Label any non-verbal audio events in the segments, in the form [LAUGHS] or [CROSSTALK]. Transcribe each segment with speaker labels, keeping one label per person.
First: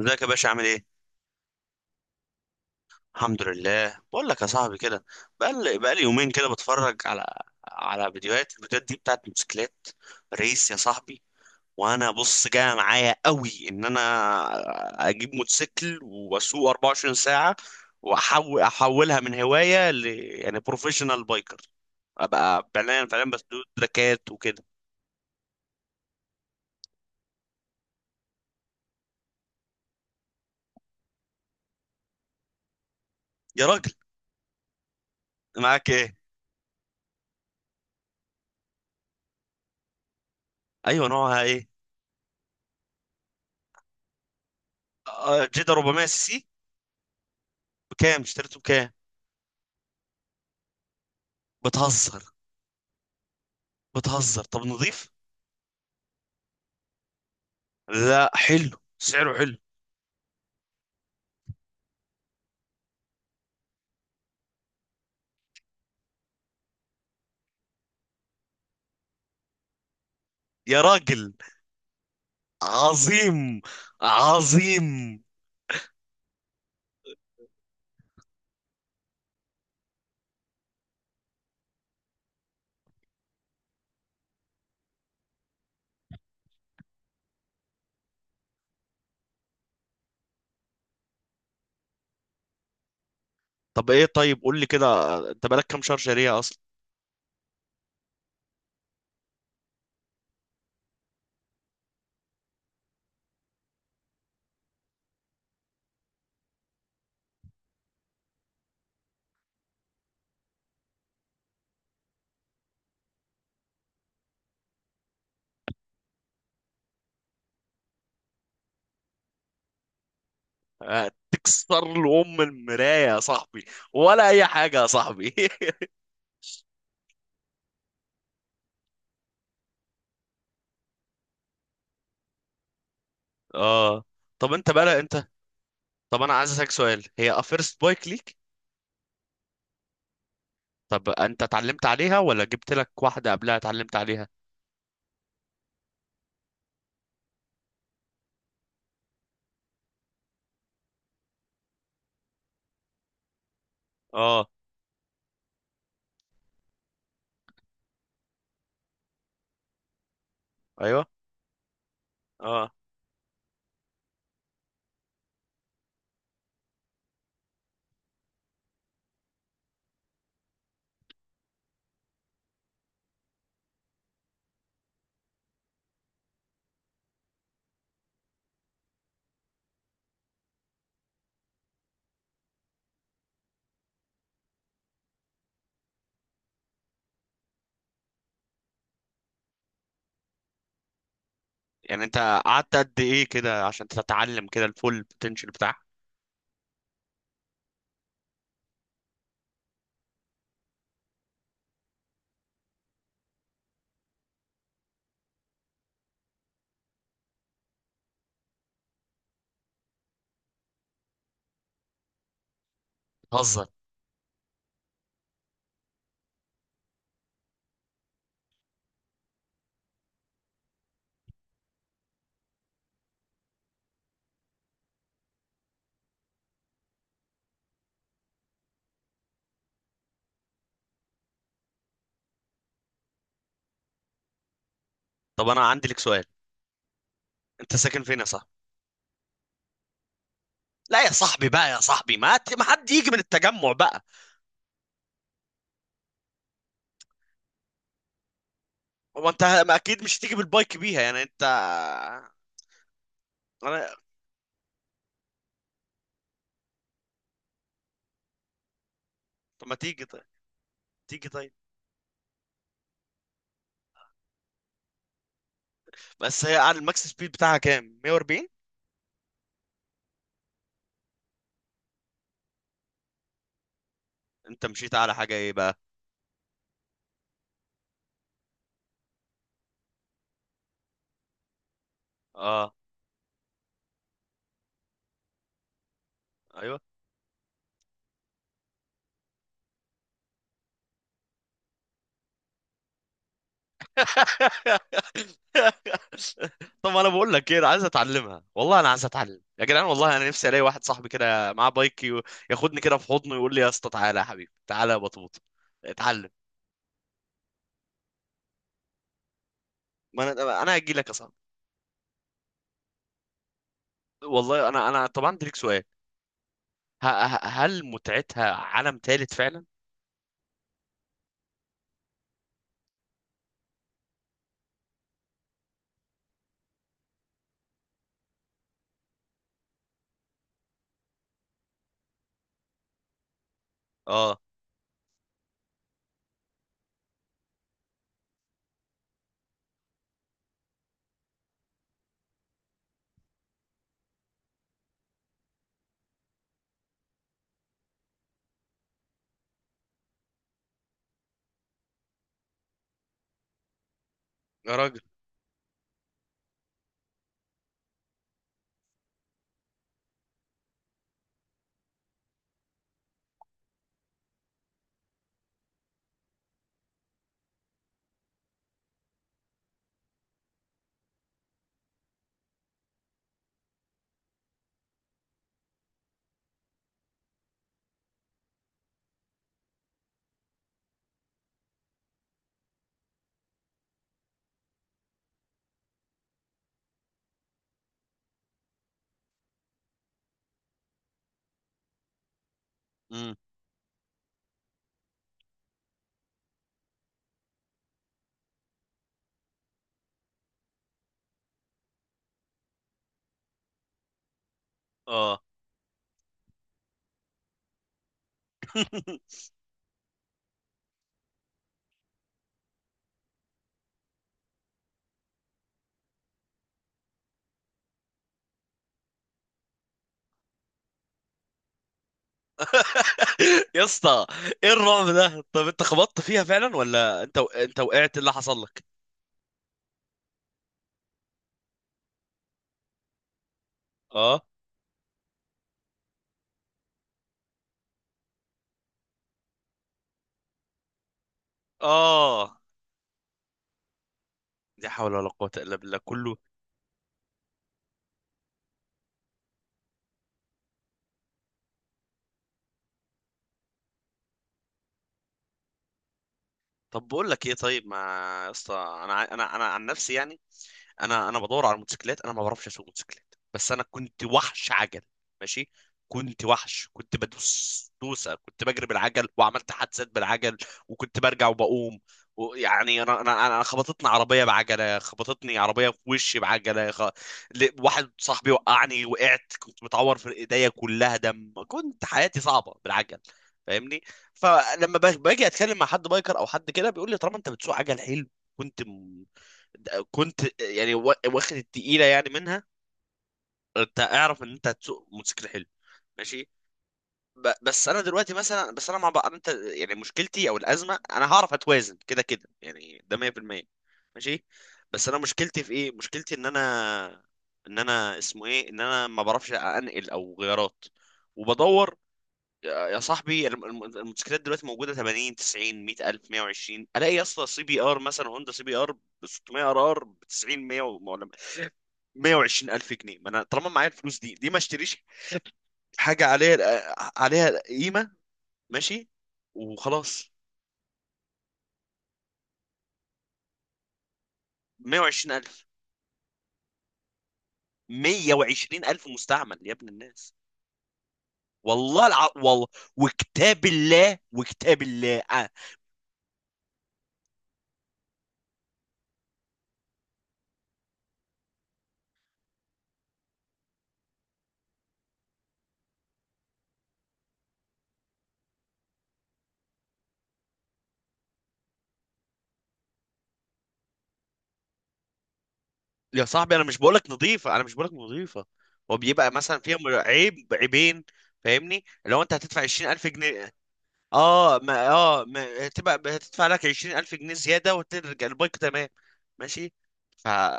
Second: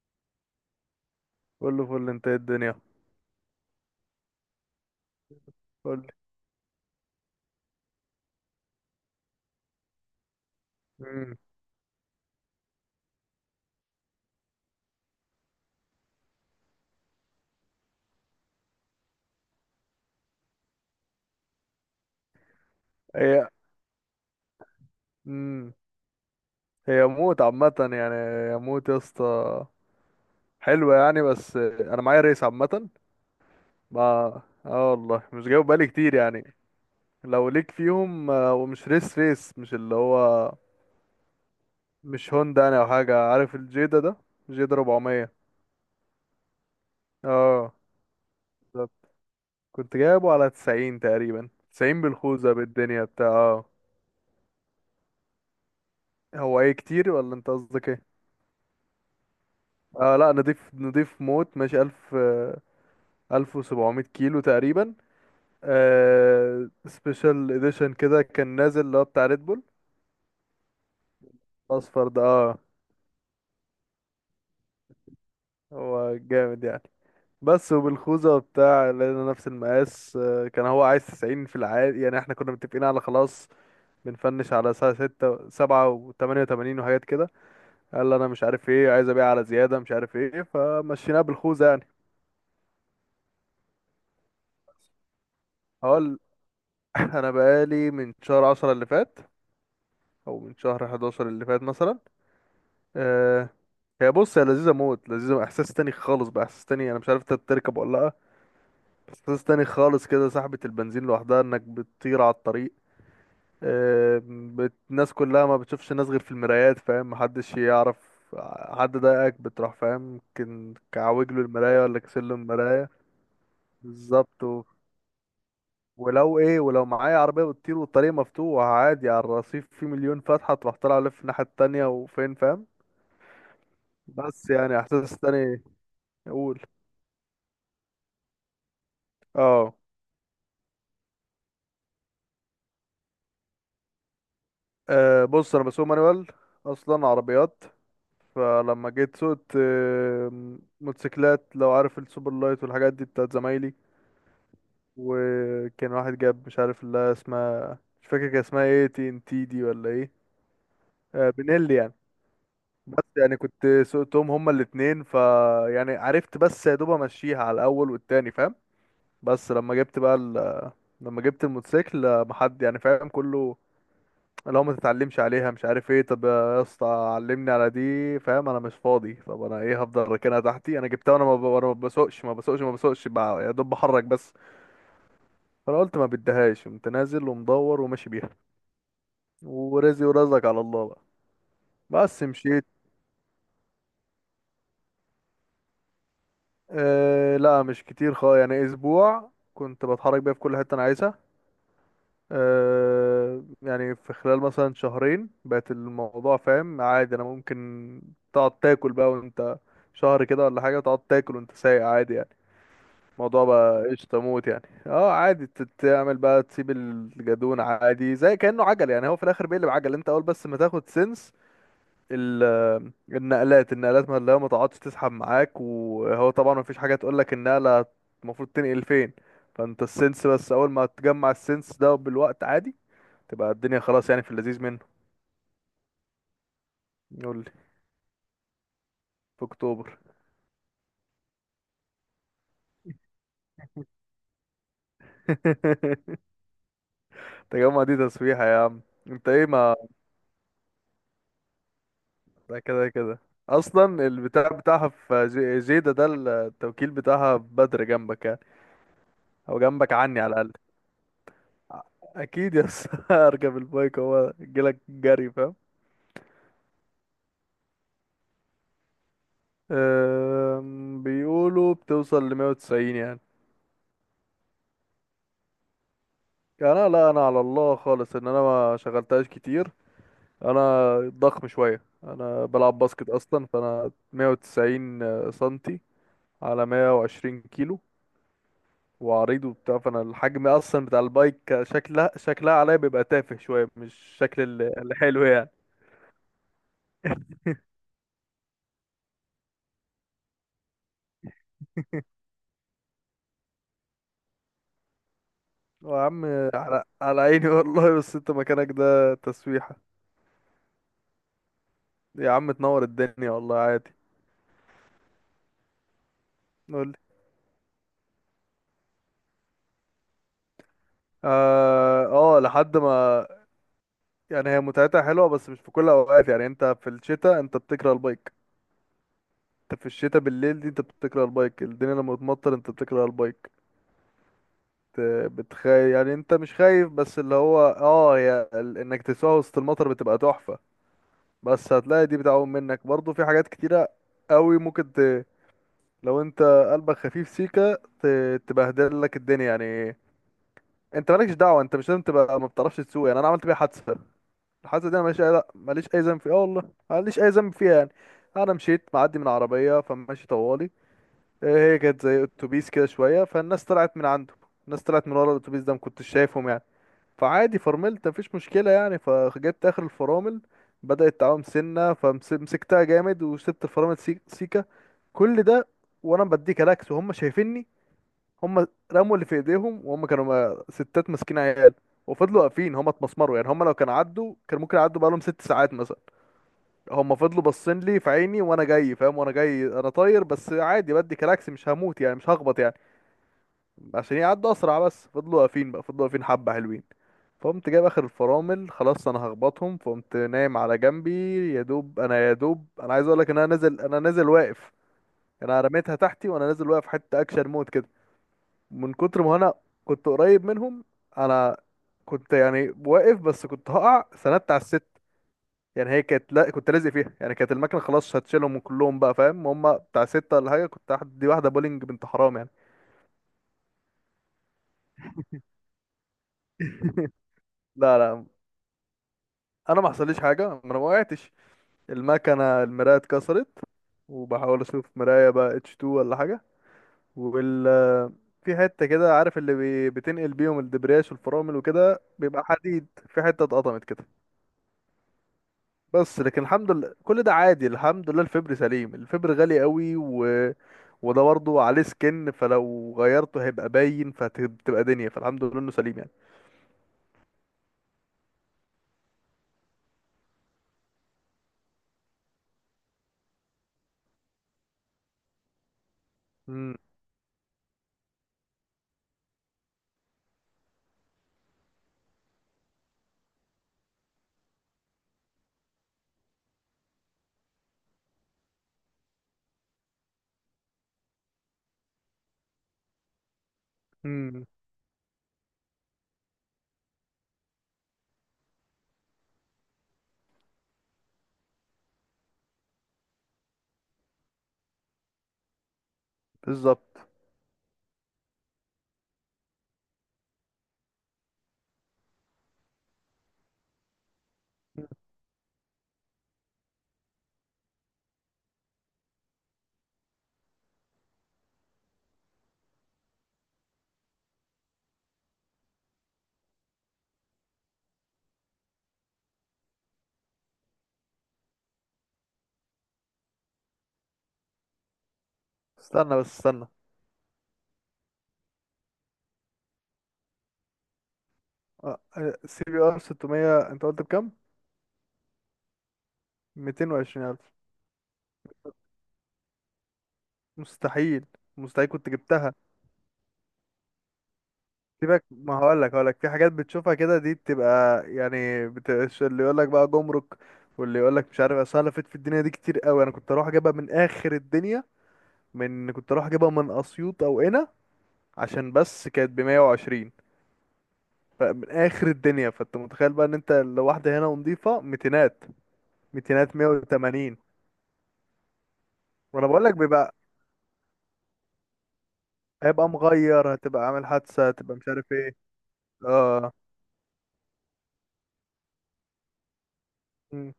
Speaker 1: ازيك يا باشا عامل ايه؟
Speaker 2: كله فل. انت ايه الدنيا؟
Speaker 1: الحمد لله. بقول لك يا صاحبي كده، بقى
Speaker 2: قول
Speaker 1: لي
Speaker 2: لي.
Speaker 1: يومين كده بتفرج على على فيديوهات الفيديوهات دي بتاعت موتوسيكلات ريس يا صاحبي.
Speaker 2: امم.
Speaker 1: وانا بص جاي معايا قوي ان انا اجيب موتوسيكل واسوق 24 ساعة، احولها من هواية ل بروفيشنال بايكر، ابقى فعليا
Speaker 2: هي
Speaker 1: بسوق تراكات وكده.
Speaker 2: امم هي موت عامة، يعني هي موت يا اسطى. حلوة يعني، بس انا معايا ريس عامة.
Speaker 1: يا راجل،
Speaker 2: ما اه والله مش جايب بالي
Speaker 1: معاك ايه؟
Speaker 2: كتير يعني. لو ليك فيهم، ومش ريس ريس، مش اللي هو
Speaker 1: ايوه، نوعها ايه؟
Speaker 2: مش هوندا يعني، او حاجة، عارف الجيدا ده، جيدا 400.
Speaker 1: آه، جيدا 400 سي سي.
Speaker 2: اه،
Speaker 1: بكام؟ اشتريته بكام؟
Speaker 2: بالظبط. كنت جايبه على 90 تقريبا، 90
Speaker 1: بتهزر،
Speaker 2: بالخوذة بالدنيا بتاع اه
Speaker 1: بتهزر. طب نضيف؟
Speaker 2: هو ايه، كتير ولا انت قصدك ايه؟
Speaker 1: لا، حلو، سعره حلو.
Speaker 2: اه لا، نضيف، نضيف موت، ماشي 1000. 1700 كيلو تقريبا. سبيشال اديشن كده، كان نازل اللي هو بتاع ريد بول
Speaker 1: يا راجل،
Speaker 2: اصفر ده. اه،
Speaker 1: عظيم، عظيم.
Speaker 2: هو جامد يعني. بس وبالخوذة وبتاع، لقينا نفس المقاس، كان هو عايز 90 في العادي، يعني احنا كنا متفقين على خلاص. بنفنش على الساعة ستة سبعة وتمانية وتمانين وحاجات كده. قال لي انا مش عارف ايه، عايز ابيع على زيادة، مش عارف ايه، فمشيناها بالخوذة يعني.
Speaker 1: طب ايه، طيب قول لي كده، انت بقالك كام شهر
Speaker 2: هقول.
Speaker 1: شاريها اصلا؟
Speaker 2: [LAUGHS] انا بقالي من شهر عشرة اللي فات، او من شهر حداشر اللي فات مثلا. آه، هي بص، هي لذيذة موت، لذيذة، احساس تاني خالص بقى، احساس تاني، انا مش عارف انت تركب ولا لا. بس احساس تاني خالص كده، سحبة البنزين لوحدها، انك بتطير على الطريق. الناس كلها ما بتشوفش الناس غير في المرايات، فاهم؟ محدش يعرف. حد ضايقك بتروح، فاهم؟ يمكن
Speaker 1: آه،
Speaker 2: كعوج له المراية
Speaker 1: تكسر
Speaker 2: ولا كسر له
Speaker 1: لأم
Speaker 2: المراية.
Speaker 1: المراية يا صاحبي، ولا
Speaker 2: بالظبط
Speaker 1: أي حاجة يا صاحبي. [LAUGHS]
Speaker 2: ولو معايا عربية بتطير والطريق مفتوح، عادي على الرصيف، في مليون فتحة تروح، طالع لف الناحية التانية وفين، فاهم.
Speaker 1: اه.
Speaker 2: بس
Speaker 1: طب انت
Speaker 2: يعني
Speaker 1: بقى
Speaker 2: احساس
Speaker 1: انت،
Speaker 2: تاني.
Speaker 1: طب انا عايز
Speaker 2: اقول.
Speaker 1: اسالك سؤال، هي فيرست بايك ليك؟
Speaker 2: اه.
Speaker 1: طب انت اتعلمت عليها ولا جبت لك واحدة قبلها اتعلمت عليها؟
Speaker 2: أه، بص، انا بسوق مانوال اصلا عربيات. فلما جيت سوقت موتوسيكلات، لو عارف السوبر لايت والحاجات دي بتاعت زمايلي.
Speaker 1: اه.
Speaker 2: وكان واحد جاب، مش عارف اللي اسمها، مش فاكر كان اسمها ايه، TNTD ولا ايه.
Speaker 1: ايوه.
Speaker 2: آه، بنيلي يعني.
Speaker 1: اه.
Speaker 2: بس يعني كنت سوقتهم هما الاتنين، يعني عرفت، بس يا دوب امشيها على الاول والتاني، فاهم. بس لما جبت بقى لما جبت الموتوسيكل، محد يعني فاهم كله. لو ما تتعلمش عليها مش عارف ايه، طب يا اسطى علمني على دي، فاهم، انا مش فاضي، طب انا ايه، هفضل راكنها تحتي، انا جبتها وانا ما ب- وانا ما بسوقش ما بسوقش ما بسوقش، يا دوب بحرك بس. فانا قلت ما بديهاش، قمت نازل ومدور وماشي بيها، ورزقي ورزقك على الله بقى.
Speaker 1: يعني
Speaker 2: بس
Speaker 1: انت
Speaker 2: مشيت.
Speaker 1: قعدت قد ايه كده عشان تتعلم كده الفول بوتنشال بتاعها؟
Speaker 2: آه لا، مش كتير خالص يعني، اسبوع كنت بتحرك بيها في كل حته انا عايزها. يعني في خلال مثلا شهرين بقت الموضوع، فاهم، عادي، انا ممكن. تقعد تاكل بقى وانت شهر كده، ولا حاجة، تقعد تاكل وانت سايق عادي يعني. الموضوع
Speaker 1: بتهزر.
Speaker 2: بقى قشطة موت يعني، اه عادي، تعمل بقى، تسيب الجدون عادي زي كأنه عجل يعني. هو في الاخر بيقلب عجل، انت اول بس ما تاخد سنس. النقلات، النقلات ما اللي هو، ما تقعدش تسحب معاك، وهو طبعا ما فيش حاجة تقول لك النقلة المفروض تنقل فين. فانت السنس بس، اول ما تجمع السنس ده بالوقت، عادي تبقى الدنيا خلاص، يعني في اللذيذ منه.
Speaker 1: طب انا عندي لك سؤال،
Speaker 2: يقول لي.
Speaker 1: انت ساكن فين يا صاحبي؟
Speaker 2: في اكتوبر.
Speaker 1: لا يا صاحبي، بقى يا صاحبي ما حد يجي من التجمع بقى.
Speaker 2: [LAUGHS] تجمع دي تسويحة يا عم.
Speaker 1: هو
Speaker 2: انت
Speaker 1: انت
Speaker 2: ايه
Speaker 1: ما
Speaker 2: ما
Speaker 1: اكيد مش تيجي بالبايك بيها يعني انت؟
Speaker 2: ده كده كده.
Speaker 1: انا
Speaker 2: اصلا البتاع بتاعها في زيدة ده. التوكيل بتاعها في بدر جنبك يعني، او
Speaker 1: طب ما
Speaker 2: جنبك
Speaker 1: تيجي
Speaker 2: عني
Speaker 1: طيب،
Speaker 2: على الاقل.
Speaker 1: تيجي طيب.
Speaker 2: اكيد يا اسطى. [LAUGHS] اركب البايك، هو جيلك جري فاهم.
Speaker 1: بس هي على الماكس سبيد بتاعها كام، 140؟
Speaker 2: بيقولوا بتوصل ل 190 يعني.
Speaker 1: انت مشيت على حاجه ايه بقى؟
Speaker 2: يعني انا، لا، انا على الله خالص ان انا ما شغلتهاش كتير. انا ضخم شويه، انا
Speaker 1: اه.
Speaker 2: بلعب باسكت اصلا، فانا 190 سنتي على
Speaker 1: ايوه.
Speaker 2: 120 كيلو، وعريض وبتاع. فانا الحجم اصلا بتاع البايك، شكلها عليا بيبقى تافه شويه، مش الشكل الحلو
Speaker 1: [LAUGHS]
Speaker 2: يعني.
Speaker 1: طب انا بقول لك ايه، انا عايز اتعلمها والله، انا عايز اتعلم يا جدعان، والله انا نفسي الاقي واحد صاحبي كده معاه بايك ياخدني كده في حضنه ويقول لي يا اسطى تعالى يا حبيبي تعالى يا بطوط
Speaker 2: يا عم
Speaker 1: اتعلم.
Speaker 2: على عيني والله، بس انت مكانك ده تسويحه.
Speaker 1: ما انا هجي لك يا صاحبي.
Speaker 2: يا عم تنور الدنيا والله عادي.
Speaker 1: والله انا طبعا عندي ليك سؤال.
Speaker 2: قول لي.
Speaker 1: هل متعتها عالم ثالث فعلا؟
Speaker 2: اه، آه، لحد ما. يعني هي متعتها حلوه بس مش في كل الاوقات، يعني انت في الشتاء انت بتكره البايك، انت في الشتاء بالليل دي انت بتكره البايك، الدنيا لما بتمطر انت بتكره البايك.
Speaker 1: اه.
Speaker 2: بت- بتخايف يعني، انت مش خايف، بس اللي هو هي انك تسوق وسط المطر بتبقى تحفة، بس هتلاقي دي بتعوم منك برضو، في حاجات كتيرة قوي ممكن لو انت قلبك خفيف سيكا تبهدل لك الدنيا يعني. انت مالكش دعوة، انت مش لازم تبقى ما بتعرفش تسوق، يعني انا عملت بيها حادثة.
Speaker 1: يا
Speaker 2: الحادثة دي
Speaker 1: راجل.
Speaker 2: انا ماليش اي لا، ماليش اي ذنب فيها، اه والله ماليش اي ذنب فيها يعني. انا مشيت معدي من عربية، فماشي طوالي. إيه، هي كانت زي اتوبيس كده شويه، فالناس طلعت من عنده، الناس طلعت من ورا الاتوبيس ده، ما كنتش شايفهم يعني. فعادي فرملت، مفيش مشكله يعني، فجبت اخر الفرامل، بدات تعوم سنه، فمسكتها جامد وسبت الفرامل سيكه. كل ده وانا بديك الاكس وهم شايفيني. هم رموا اللي في ايديهم، وهم كانوا ستات ماسكين عيال، وفضلوا واقفين، هم اتمسمروا يعني، هم لو كانوا عدوا كان ممكن يعدوا بقالهم ست ساعات مثلا. هم فضلوا باصين لي في عيني وانا جاي، فاهم، وانا جاي انا طاير، بس عادي بدي كلاكس، مش هموت يعني، مش هخبط يعني،
Speaker 1: امم.
Speaker 2: عشان يعدوا اسرع. بس فضلوا واقفين بقى، فضلوا واقفين حبه حلوين. فقمت جايب اخر الفرامل، خلاص انا هخبطهم، فقمت نايم على جنبي. يا دوب انا عايز اقول لك ان انا نازل واقف.
Speaker 1: اه.
Speaker 2: يعني انا رميتها تحتي وانا نازل واقف، حته اكشن مود كده، من كتر ما
Speaker 1: [LAUGHS]
Speaker 2: انا كنت قريب منهم. انا كنت يعني واقف، بس كنت هقع، سندت على الست، يعني هي كانت، لا كنت لازق فيها يعني، كانت المكنه خلاص هتشيلهم كلهم بقى فاهم. هم بتاع سته ولا حاجه، كنت دي واحده بولينج، بنت حرام يعني.
Speaker 1: يا اسطى، ايه الرعب ده؟ طب انت خبطت فيها فعلا
Speaker 2: [LAUGHS]
Speaker 1: ولا انت
Speaker 2: لا
Speaker 1: وقعت؟
Speaker 2: لا،
Speaker 1: اللي حصل لك؟
Speaker 2: انا ما حصليش حاجه، ما انا ما وقعتش. المكنه المرايه اتكسرت،
Speaker 1: اه.
Speaker 2: وبحاول اشوف مرايه بقى، H2 ولا حاجه. وال في حته كده، عارف اللي بتنقل بيهم الدبرياش والفرامل وكده، بيبقى
Speaker 1: اه.
Speaker 2: حديد، في حته اتقطمت كده.
Speaker 1: لا حول ولا قوة الا بالله،
Speaker 2: بس
Speaker 1: كله.
Speaker 2: لكن الحمد لله، كل ده عادي، الحمد لله الفبر سليم، الفبر غالي قوي وده برضه عليه سكن، فلو غيرته هيبقى باين، فتبقى دنيا، فالحمد لله انه سليم يعني.
Speaker 1: طب بقول لك ايه، طيب ما، يا اسطى انا انا عن نفسي يعني، انا بدور على موتوسيكلات، انا ما بعرفش اسوق موتوسيكلات بس انا كنت وحش عجل. ماشي. كنت وحش، كنت بدوس دوسه، كنت بجري بالعجل وعملت حادثات بالعجل، وكنت برجع وبقوم. ويعني انا خبطتني عربيه بعجله، خبطتني عربيه في وشي بعجله، واحد صاحبي وقعني، وقعت كنت متعور في ايديا كلها دم، كنت حياتي صعبه بالعجل. فاهمني.
Speaker 2: امم.
Speaker 1: فلما باجي اتكلم مع حد بايكر او حد كده بيقول لي طالما انت بتسوق عجل حلو، كنت كنت يعني واخد التقيله يعني منها، انت اعرف ان انت هتسوق موتوسيكل حلو. ماشي.
Speaker 2: بالظبط.
Speaker 1: بس انا دلوقتي مثلا، بس انا مع بقى انت يعني، مشكلتي او الازمه، انا هعرف اتوازن كده كده يعني، ده 100%. ماشي. بس انا مشكلتي في ايه؟ مشكلتي ان انا، ان انا اسمه ايه، ان انا ما بعرفش انقل او غيارات، وبدور. يا صاحبي، الموتوسيكلات دلوقتي موجوده 80، 90، 100 الف، 120. الاقي يا اسطى سي بي ار مثلا، هوندا سي بي ار ب 600 ار ار ب 90، 100، 120 ألف جنيه. ما أنا طالما معايا الفلوس دي ليه ما اشتريش
Speaker 2: استنى
Speaker 1: حاجة
Speaker 2: بس
Speaker 1: عليها،
Speaker 2: استنى.
Speaker 1: عليها قيمة؟ ماشي، وخلاص.
Speaker 2: آه، آه، CBR 600، انت قلت بكام؟
Speaker 1: 120 ألف؟
Speaker 2: 220 الف؟
Speaker 1: 120 ألف مستعمل يا ابن الناس.
Speaker 2: مستحيل، مستحيل كنت جبتها.
Speaker 1: والله، وكتاب الله، وكتاب الله،
Speaker 2: سيبك،
Speaker 1: آه.
Speaker 2: ما هقول لك في حاجات بتشوفها كده، دي بتبقى يعني، بتبقاش اللي يقول لك بقى جمرك، واللي يقول لك مش عارف، اصل أنا لفيت في الدنيا دي كتير قوي. انا كنت اروح اجيبها من اخر الدنيا، كنت اروح اجيبها من اسيوط او هنا، عشان بس كانت ب 120. فمن اخر الدنيا، فانت متخيل بقى ان انت لو واحده هنا ونضيفه ميتينات،
Speaker 1: يا
Speaker 2: ميتينات
Speaker 1: صاحبي أنا مش بقولك
Speaker 2: 180.
Speaker 1: نظيفة، أنا مش بقولك نظيفة، هو بيبقى
Speaker 2: وانا
Speaker 1: مثلا
Speaker 2: بقول
Speaker 1: فيها
Speaker 2: لك
Speaker 1: عيب، عيبين. فاهمني، لو انت هتدفع
Speaker 2: هيبقى
Speaker 1: 20,000 جنيه،
Speaker 2: مغير، هتبقى عامل حادثة،
Speaker 1: اه
Speaker 2: هتبقى
Speaker 1: ما
Speaker 2: مش عارف
Speaker 1: اه
Speaker 2: ايه.
Speaker 1: ما... تبقى هتدفع
Speaker 2: اه.
Speaker 1: لك 20,000 جنيه زيادة وترجع البايك تمام. ماشي. ف
Speaker 2: مم.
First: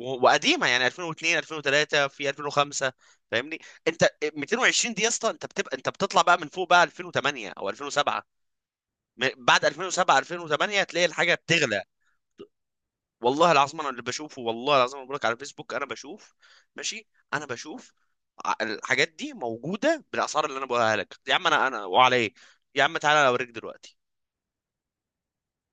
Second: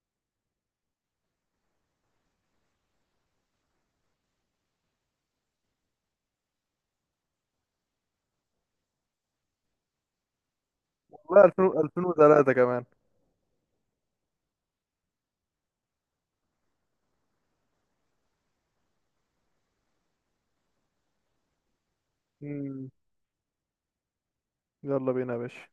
Speaker 1: وقديمه يعني 2002، 2003، في 2005. فاهمني انت. 220 دي يا اسطى، انت بتبقى انت بتطلع بقى من فوق بقى 2008 او 2007. بعد 2007، 2008 هتلاقي الحاجه
Speaker 2: والله 2000
Speaker 1: بتغلى.
Speaker 2: 2003 كمان.
Speaker 1: والله العظيم انا اللي بشوفه، والله العظيم انا بقولك على فيسبوك انا بشوف. ماشي. انا بشوف الحاجات دي موجوده بالاسعار اللي انا بقولها لك. يا عم انا انا، وعلى ايه؟ يا
Speaker 2: مم.
Speaker 1: عم تعالى اوريك دلوقتي.
Speaker 2: يلا بينا يا باشا.